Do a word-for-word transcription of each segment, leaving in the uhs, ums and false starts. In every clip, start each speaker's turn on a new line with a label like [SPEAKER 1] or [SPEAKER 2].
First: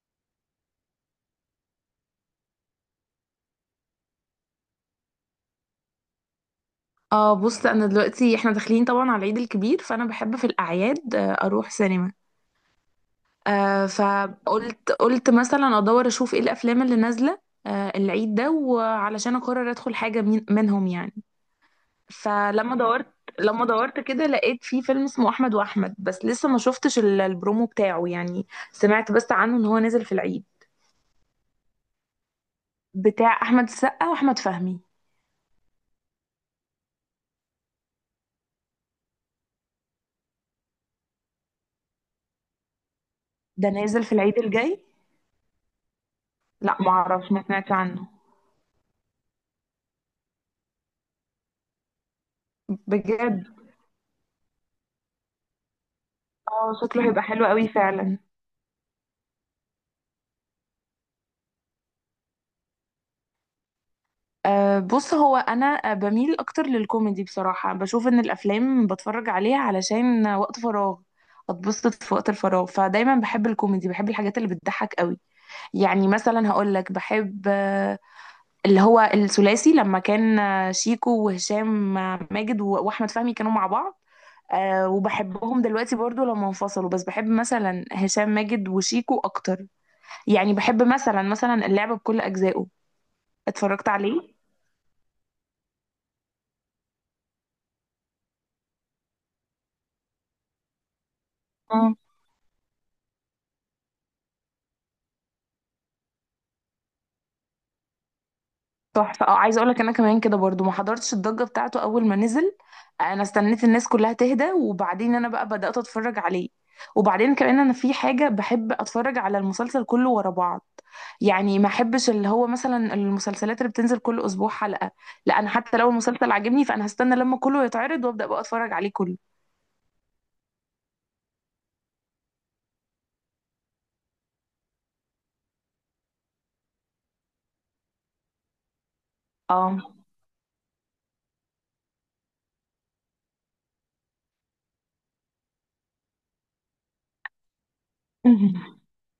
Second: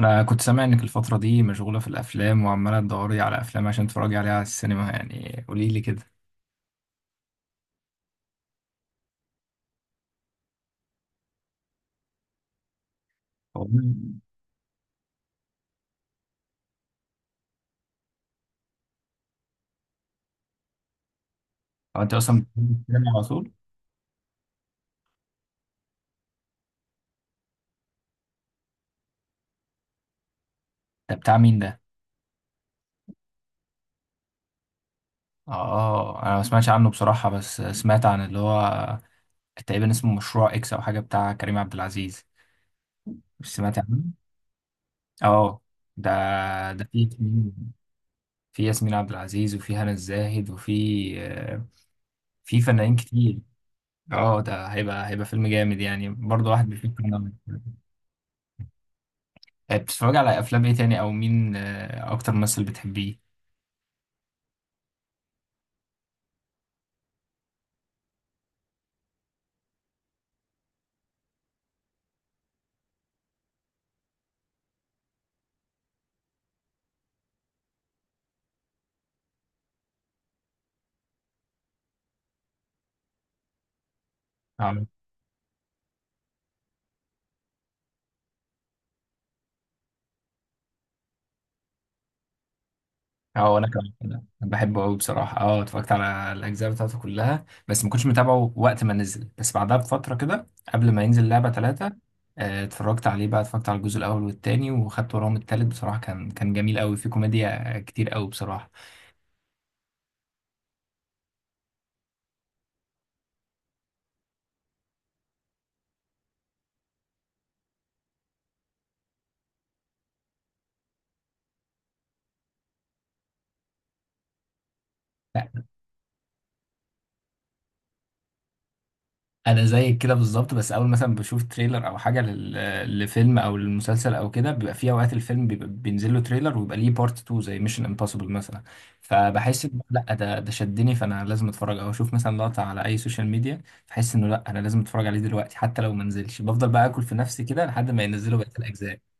[SPEAKER 1] انا كنت سامع انك الفتره دي مشغوله في الافلام وعماله تدوري على افلام عشان تتفرجي عليها على السينما، يعني قولي لي كده.
[SPEAKER 2] اه بص انا دلوقتي احنا داخلين طبعا على العيد الكبير، فانا بحب في الاعياد آه، اروح سينما.
[SPEAKER 1] هو
[SPEAKER 2] آه فقلت قلت مثلا ادور اشوف ايه الافلام اللي نازله آه العيد ده، وعلشان اقرر ادخل حاجه من منهم يعني.
[SPEAKER 1] هو انت اصلا بتحبي
[SPEAKER 2] فلما
[SPEAKER 1] السينما
[SPEAKER 2] دورت
[SPEAKER 1] على طول؟
[SPEAKER 2] لما دورت كده لقيت في فيلم اسمه احمد واحمد، بس لسه ما شفتش ال- البرومو بتاعه، يعني سمعت بس عنه ان هو نازل في العيد،
[SPEAKER 1] ده بتاع مين ده؟
[SPEAKER 2] بتاع احمد السقا واحمد فهمي.
[SPEAKER 1] اه، انا ما سمعتش عنه بصراحه، بس سمعت عن اللي هو تقريبا اسمه مشروع اكس او حاجه بتاع كريم عبد العزيز. مش
[SPEAKER 2] ده
[SPEAKER 1] سمعت عنه؟
[SPEAKER 2] نازل في العيد الجاي.
[SPEAKER 1] اه. ده
[SPEAKER 2] لا
[SPEAKER 1] ده
[SPEAKER 2] ما
[SPEAKER 1] فيه
[SPEAKER 2] اعرفش، ما
[SPEAKER 1] ياسمين-
[SPEAKER 2] سمعتش عنه
[SPEAKER 1] في ياسمين عبد العزيز وفي هنا الزاهد وفي آه، في فنانين كتير.
[SPEAKER 2] بجد.
[SPEAKER 1] اه، ده هيبقى هيبقى فيلم جامد يعني، برضه واحد
[SPEAKER 2] اه
[SPEAKER 1] بيفكر.
[SPEAKER 2] شكله هيبقى حلو قوي فعلا.
[SPEAKER 1] آه، بتتفرجي على افلام ايه تاني؟ او مين آه، اكتر ممثل بتحبيه؟
[SPEAKER 2] أه بص، هو انا آه، بميل اكتر للكوميدي بصراحه، بشوف ان الافلام بتفرج عليها علشان وقت فراغ، اتبسط في وقت الفراغ، فدايما بحب الكوميدي، بحب الحاجات اللي بتضحك قوي. يعني مثلا هقول لك بحب آه، اللي هو الثلاثي لما كان، آه، شيكو وهشام، آه، ماجد و- واحمد فهمي كانوا مع بعض.
[SPEAKER 1] اه
[SPEAKER 2] أه وبحبهم دلوقتي برضو لما انفصلوا، بس بحب مثلا هشام ماجد وشيكو اكتر. يعني بحب مثلا مثلا اللعبة بكل اجزائه،
[SPEAKER 1] اه، انا
[SPEAKER 2] اتفرجت
[SPEAKER 1] كمان كده.
[SPEAKER 2] عليه.
[SPEAKER 1] أنا بحبه قوي بصراحه، اه، اتفرجت على الاجزاء بتاعته كلها، بس ما كنتش متابعه وقت ما نزل، بس بعدها بفتره كده، قبل ما ينزل لعبه
[SPEAKER 2] اه
[SPEAKER 1] ثلاثة اتفرجت عليه بقى. اتفرجت على الجزء الاول والتاني وخدت وراهم التالت، بصراحه كان كان جميل قوي، فيه كوميديا كتير قوي بصراحه.
[SPEAKER 2] تحفة، اه عايزة اقولك انا كمان كده برضو، ما حضرتش الضجة بتاعته اول ما نزل، انا استنيت الناس كلها تهدى وبعدين انا بقى بدأت اتفرج عليه. وبعدين كمان انا في حاجة، بحب اتفرج على المسلسل كله ورا بعض، يعني ما احبش اللي هو مثلا المسلسلات اللي بتنزل كل اسبوع حلقة. لا انا حتى لو المسلسل عجبني فانا هستنى لما كله يتعرض وابدأ بقى اتفرج عليه كله.
[SPEAKER 1] انا زيك كده بالظبط، بس اول مثلا بشوف تريلر او حاجه لل- لفيلم او للمسلسل او كده، بيبقى في اوقات الفيلم بيبقى بينزل له تريلر ويبقى ليه بارت اتنين زي ميشن امبوسيبل مثلا. فبحس
[SPEAKER 2] اه.
[SPEAKER 1] إن لا، ده ده شدني، فانا لازم اتفرج او اشوف مثلا لقطه على اي سوشيال ميديا. بحس انه لا، انا لازم اتفرج عليه دلوقتي، حتى لو ما نزلش بفضل بقى اكل في نفسي كده لحد ما ينزلوا بقيه الاجزاء.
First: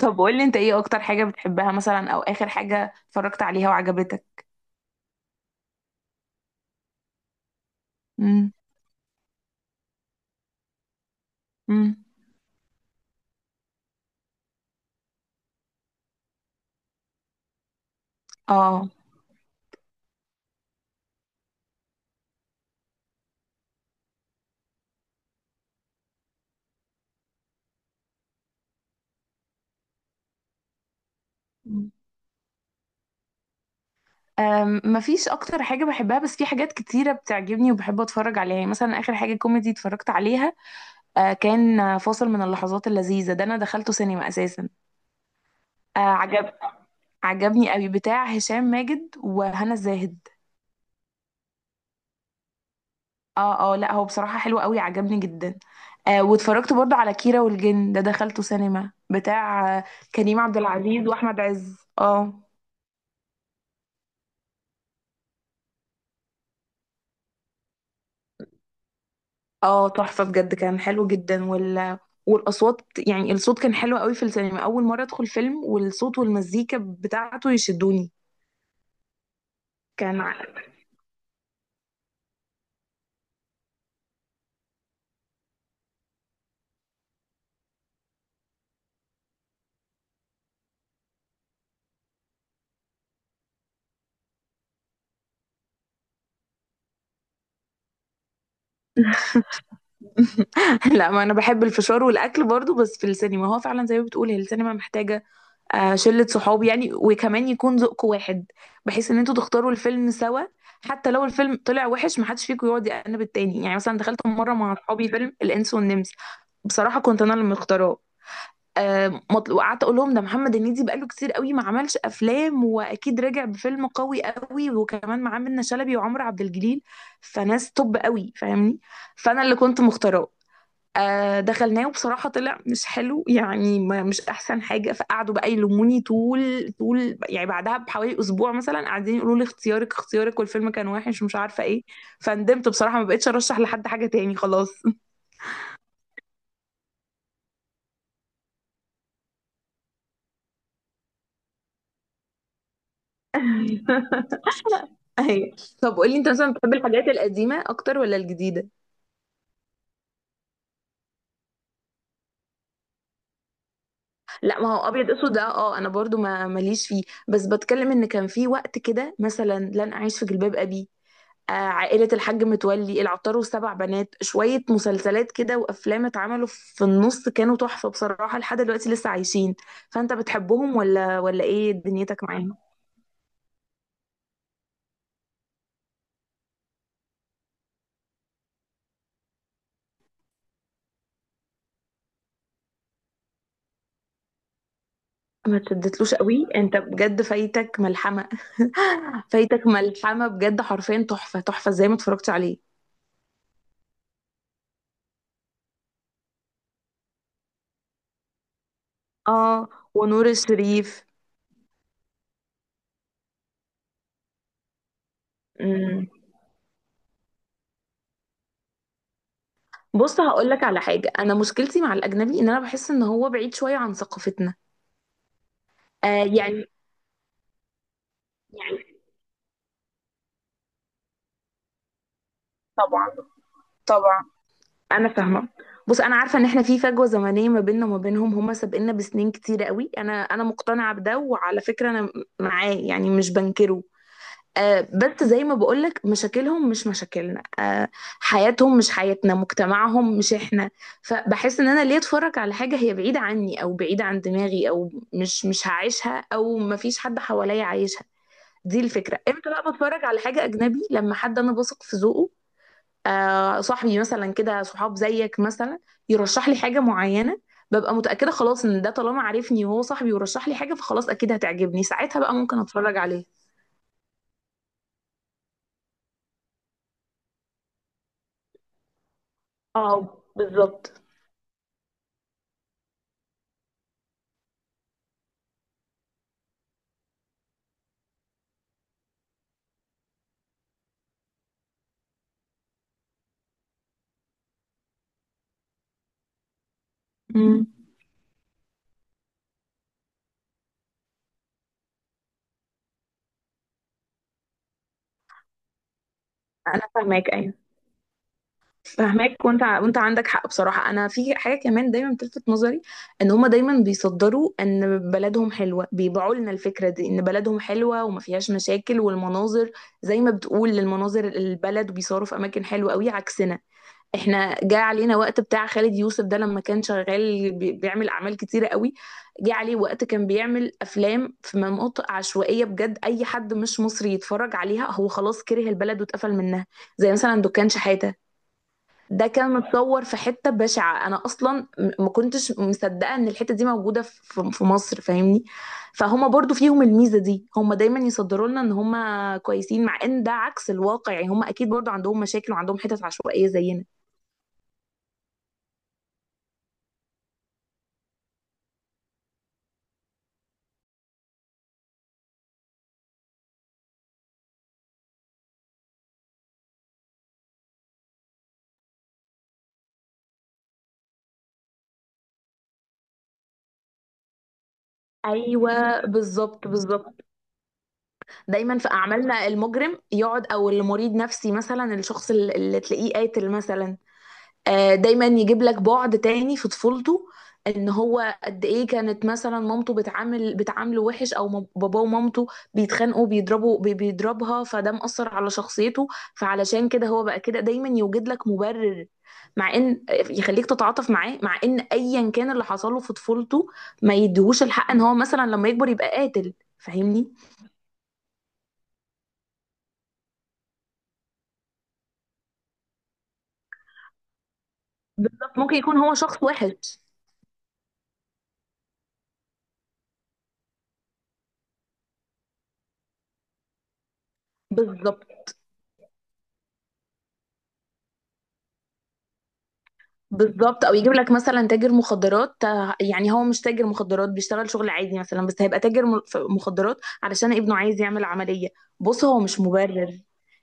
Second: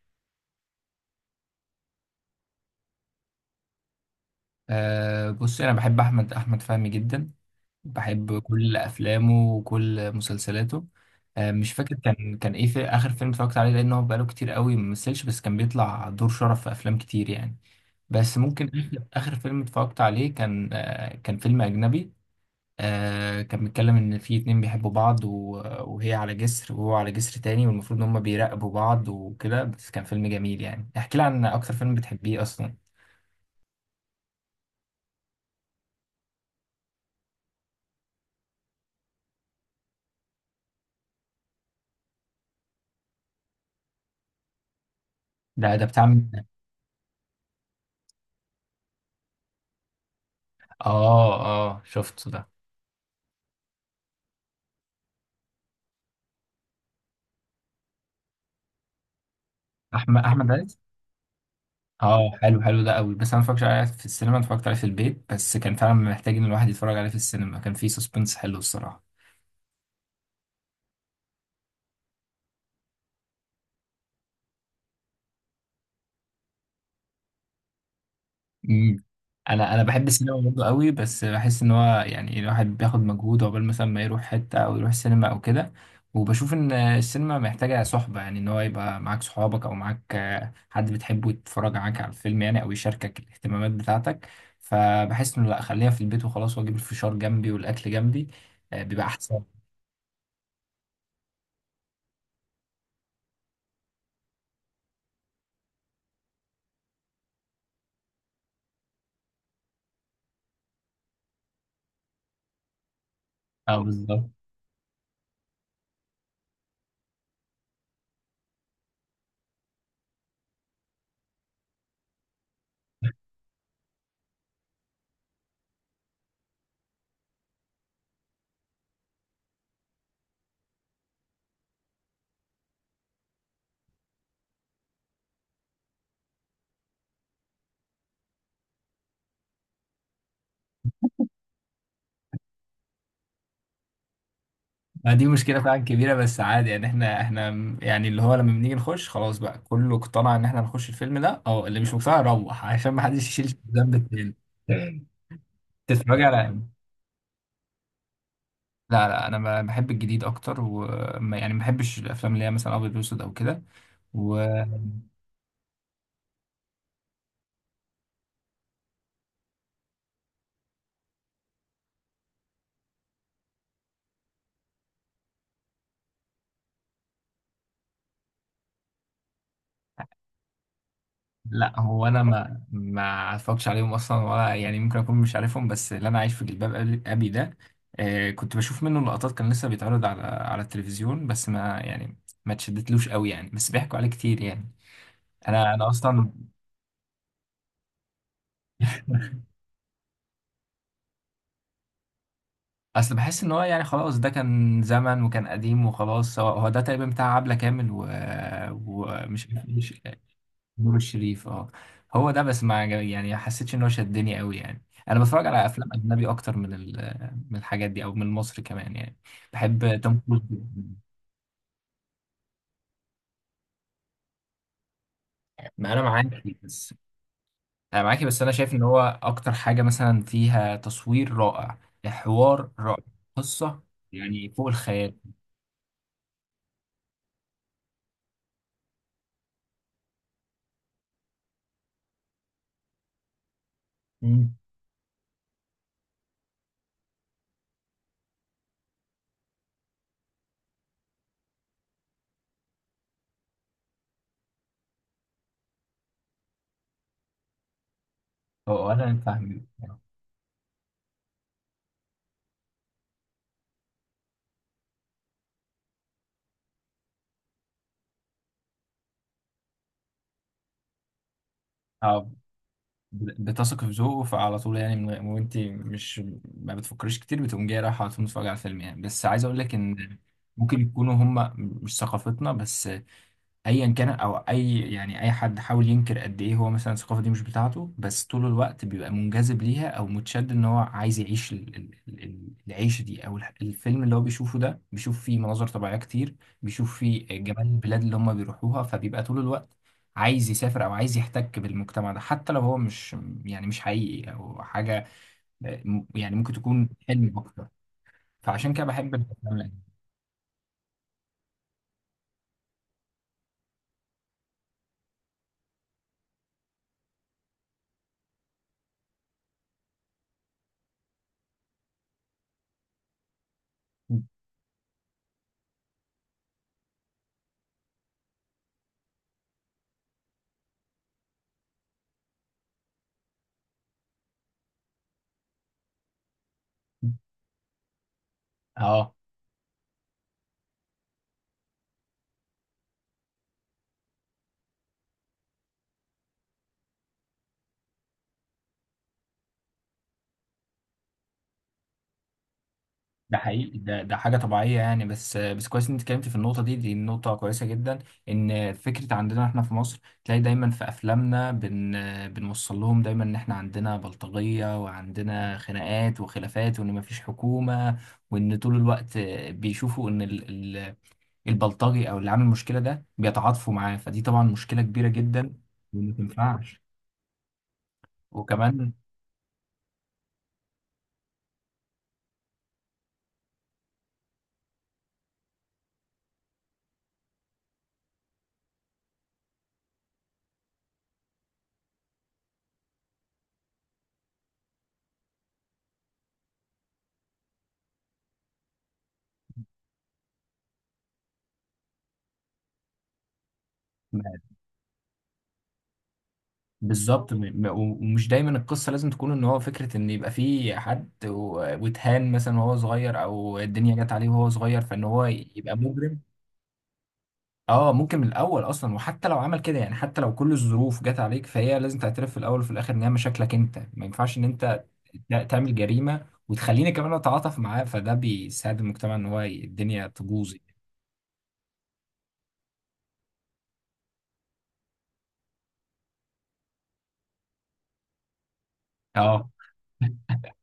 [SPEAKER 2] طب قول لي انت ايه اكتر حاجة بتحبها مثلا، او اخر حاجة اتفرجت عليها وعجبتك.
[SPEAKER 1] أه بص، انا بحب احمد احمد فهمي جدا، بحب كل افلامه وكل مسلسلاته. آه، مش فاكر
[SPEAKER 2] امم.
[SPEAKER 1] كان كان ايه في اخر فيلم اتفرجت عليه، لان هو بقاله كتير قوي ما مثلش، بس كان بيطلع دور شرف في افلام كتير يعني. بس ممكن
[SPEAKER 2] اه.
[SPEAKER 1] اخر آخر فيلم اتفرجت عليه كان آه، كان فيلم اجنبي. آه، كان بيتكلم ان في اتنين بيحبوا بعض و- وهي على جسر وهو على جسر تاني، والمفروض ان هما بيراقبوا بعض وكده، بس كان فيلم جميل. يعني احكي لي عن اكتر
[SPEAKER 2] مم.
[SPEAKER 1] فيلم بتحبيه اصلا؟
[SPEAKER 2] أم، مفيش اكتر حاجه بحبها، بس في حاجات كتيره بتعجبني وبحب اتفرج عليها. يعني مثلا اخر حاجه كوميدي اتفرجت عليها، آه، كان آه، فاصل من اللحظات اللذيذه، ده انا دخلته سينما اساسا.
[SPEAKER 1] ده ده
[SPEAKER 2] آه،
[SPEAKER 1] بتاع مين؟
[SPEAKER 2] عجب عجبني قوي، بتاع هشام ماجد وهنا الزاهد.
[SPEAKER 1] اه اه، شفته ده.
[SPEAKER 2] اه اه، لا هو بصراحه حلو قوي، عجبني جدا. آه، واتفرجت برضو على كيرة والجن، ده دخلته سينما، بتاع آه،
[SPEAKER 1] احمد
[SPEAKER 2] كريم
[SPEAKER 1] احمد
[SPEAKER 2] عبد
[SPEAKER 1] عز
[SPEAKER 2] العزيز واحمد عز.
[SPEAKER 1] اه،
[SPEAKER 2] اه
[SPEAKER 1] حلو حلو ده قوي، بس انا مفكرش عليه في السينما، اتفرجت عليه في البيت، بس كان فعلا محتاج ان الواحد يتفرج عليه في السينما، كان فيه سسبنس حلو الصراحه.
[SPEAKER 2] اه تحفة بجد، كان حلو جدا. وال... والأصوات، يعني الصوت كان حلو قوي في السينما، أول مرة أدخل فيلم والصوت والمزيكا بتاعته يشدوني.
[SPEAKER 1] امم. انا انا بحب
[SPEAKER 2] كان ع-
[SPEAKER 1] السينما برضه قوي، بس بحس ان هو يعني الواحد بياخد مجهود عقبال مثلا ما يروح حته او يروح السينما او كده. وبشوف ان السينما محتاجه صحبه، يعني ان هو يبقى معاك صحابك او معاك آه، حد بتحبه يتفرج معاك على الفيلم يعني، او يشاركك الاهتمامات بتاعتك. فبحس انه لا، خليها في البيت وخلاص، واجيب الفشار جنبي والاكل جنبي، آه، بيبقى احسن.
[SPEAKER 2] لا ما أنا بحب الفشار والأكل برضو، بس في السينما هو فعلا زي ما بتقول، هي السينما محتاجة آه، شلة صحاب يعني، وكمان يكون ذوقك واحد بحيث إن انتوا تختاروا الفيلم سوا. حتى لو الفيلم طلع وحش محدش فيكم يقعد يأنب التاني. يعني
[SPEAKER 1] اه
[SPEAKER 2] مثلا دخلت
[SPEAKER 1] بالظبط.
[SPEAKER 2] مرة مع أصحابي فيلم الإنس والنمس، بصراحة كنت أنا اللي مختاراه، آه، مطل- وقعدت اقول لهم ده محمد هنيدي بقاله كتير قوي ما عملش افلام، واكيد راجع بفيلم قوي قوي، وكمان معاه منة شلبي وعمرو عبد الجليل، فناس توب قوي، فاهمني. فانا اللي كنت مختاراه، آه، دخلناه وبصراحة طلع مش حلو، يعني ما- مش أحسن حاجة، فقعدوا بقى يلوموني طول طول، يعني بعدها بحوالي أسبوع مثلا قاعدين يقولوا لي اختيارك اختيارك، والفيلم كان وحش ومش عارفة إيه. فندمت بصراحة، ما بقتش أرشح لحد حاجة تاني خلاص.
[SPEAKER 1] ما دي مشكلة فعلا كبيرة، بس عادي يعني، احنا احنا م- يعني اللي هو لما بنيجي نخش خلاص بقى كله اقتنع ان احنا نخش الفيلم ده، او اللي مش مقتنع يروح عشان ما حدش يشيل ذنب التاني.
[SPEAKER 2] ايوه. طب قولي
[SPEAKER 1] تتفرج
[SPEAKER 2] انت
[SPEAKER 1] على
[SPEAKER 2] مثلا
[SPEAKER 1] إيه؟
[SPEAKER 2] بتحب الحاجات القديمه اكتر ولا الجديده؟
[SPEAKER 1] لا لا، انا ب- بحب الجديد اكتر، وما يعني ما بحبش الافلام اللي هي مثلا ابيض واسود او كده.
[SPEAKER 2] لا ما هو ابيض اسود ده اه انا برضو ما ماليش فيه، بس بتكلم ان كان في وقت كده، مثلا لن اعيش في جلباب ابي، آه عائله الحاج متولي، العطار والسبع بنات، شويه مسلسلات كده وافلام اتعملوا في النص كانوا تحفه بصراحه، لحد دلوقتي لسه عايشين. فانت بتحبهم ولا ولا ايه
[SPEAKER 1] لا هو انا
[SPEAKER 2] دنيتك معاهم؟
[SPEAKER 1] ما ما اتفرجش عليهم اصلا، ولا يعني ممكن اكون مش عارفهم، بس اللي انا عايش في جلباب ابي أبي ده، آه كنت بشوف منه لقطات، كان لسه بيتعرض على على التلفزيون، بس ما يعني ما اتشدتلوش قوي يعني، بس بيحكوا عليه كتير يعني.
[SPEAKER 2] ما
[SPEAKER 1] انا انا
[SPEAKER 2] تدتلوش
[SPEAKER 1] اصلا
[SPEAKER 2] قوي؟ انت بجد فايتك ملحمه. فايتك ملحمه بجد، حرفيا تحفه تحفه، ازاي ما اتفرجتش عليه؟
[SPEAKER 1] اصل بحس ان هو يعني خلاص ده كان زمن وكان قديم وخلاص، هو هو ده تقريبا بتاع عبلة كامل و... ومش عارف
[SPEAKER 2] اه.
[SPEAKER 1] إيه،
[SPEAKER 2] ونور
[SPEAKER 1] نور
[SPEAKER 2] الشريف.
[SPEAKER 1] الشريف. اه، هو ده، بس ما عجب- يعني ما حسيتش ان هو شدني قوي يعني. انا بتفرج على افلام
[SPEAKER 2] امم.
[SPEAKER 1] اجنبي اكتر من ال- من الحاجات دي او من مصر كمان يعني. بحب توم
[SPEAKER 2] بص
[SPEAKER 1] كروز
[SPEAKER 2] هقول لك على
[SPEAKER 1] جداً.
[SPEAKER 2] حاجه، انا مشكلتي مع الاجنبي ان انا بحس ان هو بعيد شويه عن ثقافتنا.
[SPEAKER 1] ما انا
[SPEAKER 2] آه
[SPEAKER 1] معاكي
[SPEAKER 2] يعني.
[SPEAKER 1] بس. انا معاكي بس، انا شايف ان هو
[SPEAKER 2] يعني.
[SPEAKER 1] اكتر حاجه مثلا فيها تصوير رائع، حوار رائع،
[SPEAKER 2] طبعا.
[SPEAKER 1] قصه،
[SPEAKER 2] طبعا.
[SPEAKER 1] يعني فوق
[SPEAKER 2] انا
[SPEAKER 1] الخيال.
[SPEAKER 2] فاهمه. بص انا عارفه ان احنا في فجوه زمنيه ما بيننا وما بينهم، هم سابقنا بسنين كتير قوي، انا انا مقتنعه بده، وعلى فكره انا معاه يعني، مش بنكره.
[SPEAKER 1] مم.
[SPEAKER 2] آه، بس زي ما بقولك مشاكلهم مش مشاكلنا، آه، حياتهم مش حياتنا، مجتمعهم مش احنا. فبحس ان انا ليه اتفرج على حاجة هي بعيدة عني او بعيدة عن دماغي، او مش مش هعيشها، او مفيش حد حواليا عايشها. دي
[SPEAKER 1] هو
[SPEAKER 2] الفكرة.
[SPEAKER 1] انا
[SPEAKER 2] امتى
[SPEAKER 1] فاهم.
[SPEAKER 2] بقى بتفرج على حاجة اجنبي؟ لما حد انا بثق في ذوقه، آه، صاحبي مثلا كده، صحاب زيك مثلا، يرشح لي حاجة معينة، ببقى متأكدة خلاص ان ده طالما عارفني وهو صاحبي ورشح لي حاجة فخلاص اكيد هتعجبني، ساعتها بقى ممكن اتفرج عليها.
[SPEAKER 1] بتثق في ذوقه، فعلى طول يعني، من غير- وانت مش ما بتفكريش كتير، بتقوم جايه رايحه على طول متفرجه على الفيلم يعني. بس عايز اقول لك ان
[SPEAKER 2] اه
[SPEAKER 1] ممكن
[SPEAKER 2] بالظبط.
[SPEAKER 1] يكونوا هم مش ثقافتنا، بس ايا كان، او اي يعني اي حد حاول ينكر قد ايه هو مثلا الثقافه دي مش بتاعته، بس طول الوقت بيبقى منجذب ليها او متشد، ان هو عايز يعيش ال- ال- ال- العيشه دي، او الح- الفيلم اللي هو بيشوفه ده، بيشوف فيه مناظر طبيعيه كتير، بيشوف فيه جمال
[SPEAKER 2] مم.
[SPEAKER 1] البلاد اللي هم بيروحوها، فبيبقى طول الوقت عايز يسافر او عايز يحتك بالمجتمع ده، حتى لو هو مش يعني مش حقيقي او حاجه، يعني ممكن
[SPEAKER 2] انا
[SPEAKER 1] تكون
[SPEAKER 2] فاهماك
[SPEAKER 1] حلم
[SPEAKER 2] ايوه.
[SPEAKER 1] اكتر. فعشان كده بحب
[SPEAKER 2] فاهماك،
[SPEAKER 1] الافلام
[SPEAKER 2] وانت ع-
[SPEAKER 1] الأجنبية.
[SPEAKER 2] وانت عندك حق بصراحه. انا في حاجه كمان دايما بتلفت نظري، ان هما دايما بيصدروا ان بلدهم حلوه، بيبيعوا لنا الفكره دي ان بلدهم حلوه وما فيهاش مشاكل، والمناظر زي ما بتقول المناظر، البلد وبيصوروا في اماكن حلوه قوي عكسنا. احنا جاء علينا وقت بتاع خالد يوسف ده لما كان شغال بي- بيعمل اعمال كتيره قوي، جه عليه وقت كان بيعمل افلام في مناطق عشوائيه بجد، اي حد مش مصري يتفرج عليها هو خلاص كره البلد واتقفل منها. زي مثلا دكان شحاته،
[SPEAKER 1] اه
[SPEAKER 2] ده كان متصور في حته بشعه، انا اصلا م- ما كنتش مصدقه ان الحته دي موجوده في في- في مصر، فاهمني. فهما برضو فيهم الميزه دي، هما دايما يصدروا لنا ان هما كويسين، مع ان ده عكس الواقع، يعني هما اكيد برضو عندهم مشاكل وعندهم حتت
[SPEAKER 1] ده
[SPEAKER 2] عشوائيه
[SPEAKER 1] حقيقي،
[SPEAKER 2] زينا.
[SPEAKER 1] ده ده حاجة طبيعية يعني، بس بس كويس ان انت اتكلمت في النقطة دي، دي نقطة كويسة جدا. ان فكرة عندنا احنا في مصر تلاقي دايما في افلامنا بن بنوصل لهم دايما ان احنا عندنا بلطجية وعندنا خناقات وخلافات، وان مفيش حكومة، وان طول الوقت بيشوفوا ان ال- ال- البلطجي او اللي عامل المشكلة ده بيتعاطفوا معاه، فدي طبعا مشكلة كبيرة جدا
[SPEAKER 2] ايوه
[SPEAKER 1] وما
[SPEAKER 2] بالظبط
[SPEAKER 1] تنفعش.
[SPEAKER 2] بالظبط. دايما في
[SPEAKER 1] وكمان
[SPEAKER 2] اعمالنا المجرم يقعد، او المريض نفسي مثلا، الشخص اللي اللي تلاقيه قاتل مثلا، آه، دايما يجيب لك بعد تاني في طفولته، ان هو قد ايه كانت مثلا مامته بتعامل بتعامله وحش، او مام- باباه ومامته بيتخانقوا، بيضربوا بي- بيضربها، فده مأثر على شخصيته. فعلشان كده هو بقى كده دايما يوجد لك مبرر، مع ان يخليك تتعاطف معاه، مع ان ايا كان اللي حصله في طفولته ما يديهوش الحق ان هو مثلا لما يكبر يبقى قاتل، فاهمني.
[SPEAKER 1] بالظبط. م- م- ومش دايما القصه لازم تكون ان هو فكره ان يبقى في حد و- واتهان مثلا وهو صغير، او الدنيا جت عليه وهو صغير، فان هو
[SPEAKER 2] بالظبط.
[SPEAKER 1] يبقى
[SPEAKER 2] ممكن يكون هو
[SPEAKER 1] مجرم.
[SPEAKER 2] شخص وحش.
[SPEAKER 1] اه ممكن من الاول اصلا، وحتى لو عمل كده يعني، حتى لو كل الظروف جت عليك، فهي لازم تعترف في الاول وفي الاخر ان هي مشاكلك انت، ما ينفعش ان انت
[SPEAKER 2] بالظبط
[SPEAKER 1] ت- تعمل جريمه وتخليني كمان اتعاطف معاه، فده بيساعد المجتمع ان هو ي- الدنيا تبوظ يعني.
[SPEAKER 2] بالظبط. او يجيب لك مثلا تاجر مخدرات، آه، يعني هو مش تاجر مخدرات، بيشتغل شغل عادي مثلا، بس هيبقى تاجر م- ف- مخدرات علشان ابنه عايز يعمل عملية. بص هو
[SPEAKER 1] اه.
[SPEAKER 2] مش مبرر،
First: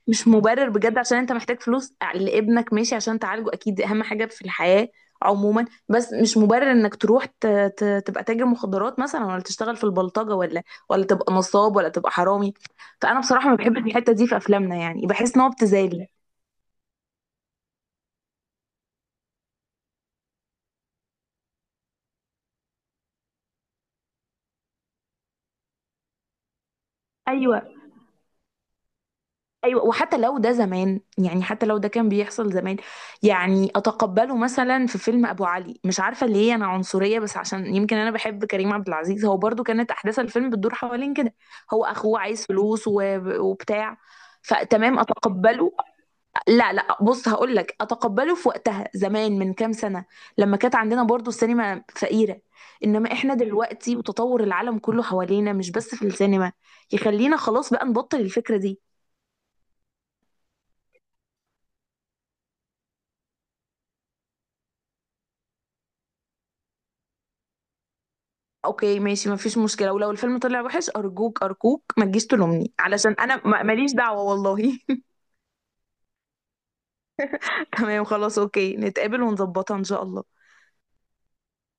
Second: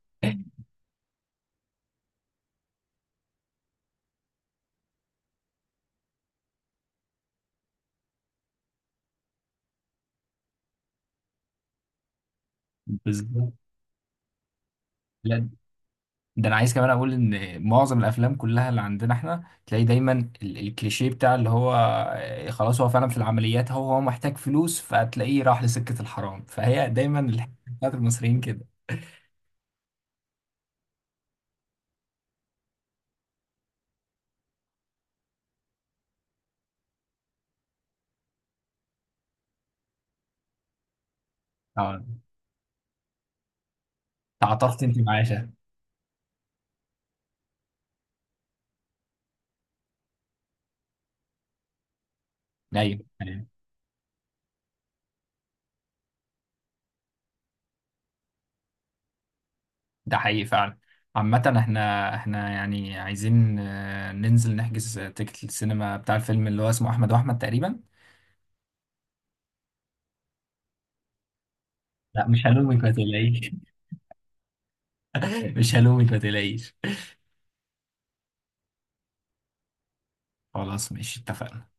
[SPEAKER 2] مش مبرر بجد. عشان انت محتاج فلوس لابنك ماشي، عشان تعالجه، اكيد دي اهم حاجة في الحياة عموما، بس مش مبرر انك تروح ت... ت... تبقى تاجر مخدرات مثلا، ولا تشتغل في البلطجة، ولا ولا تبقى نصاب، ولا تبقى حرامي. فانا بصراحة
[SPEAKER 1] بالظبط.
[SPEAKER 2] ما بحبش الحتة دي في افلامنا، يعني بحس ان هو
[SPEAKER 1] لا،
[SPEAKER 2] ابتذال.
[SPEAKER 1] ده انا عايز كمان اقول ان معظم الافلام كلها اللي عندنا احنا تلاقي دايما ال- الكليشيه بتاع اللي هو آه، خلاص، هو فعلا في العمليات هو هو محتاج فلوس، فتلاقيه راح لسكة الحرام، فهي دايما الحكايه
[SPEAKER 2] ايوه
[SPEAKER 1] بتاعت المصريين كده.
[SPEAKER 2] ايوه. وحتى لو ده زمان، يعني حتى لو ده كان بيحصل زمان، يعني اتقبله مثلا في فيلم ابو علي، مش عارفه ليه انا عنصريه، بس عشان يمكن انا بحب كريم عبد العزيز. هو برضو كانت احداث الفيلم بتدور حوالين كده، هو
[SPEAKER 1] اه،
[SPEAKER 2] اخوه عايز فلوس و- وبتاع،
[SPEAKER 1] تعاطفت انت
[SPEAKER 2] فتمام
[SPEAKER 1] معايا شهد.
[SPEAKER 2] اتقبله. لا لا بص هقول لك، اتقبله في وقتها زمان من كام سنه، لما كانت عندنا برضو السينما فقيره،
[SPEAKER 1] ايوه
[SPEAKER 2] انما احنا
[SPEAKER 1] أيوة.
[SPEAKER 2] دلوقتي وتطور العالم كله حوالينا مش بس في السينما، يخلينا خلاص بقى نبطل الفكره دي.
[SPEAKER 1] ده حقيقي فعلا. عامة احنا احنا يعني عايزين آه، ننزل نحجز آه، تيكت السينما بتاع الفيلم اللي هو اسمه احمد واحمد تقريبا.
[SPEAKER 2] اوكي ماشي مفيش مشكله، ولو الفيلم طلع وحش ارجوك ارجوك ما تجيش
[SPEAKER 1] لا مش
[SPEAKER 2] تلومني،
[SPEAKER 1] هلومك ما
[SPEAKER 2] علشان انا
[SPEAKER 1] تقلقيش.
[SPEAKER 2] ما- ماليش دعوه والله.
[SPEAKER 1] مش هلومك ما تقلقيش.
[SPEAKER 2] تمام خلاص اوكي، نتقابل ونظبطها ان شاء الله.
[SPEAKER 1] خلاص ماشي اتفقنا.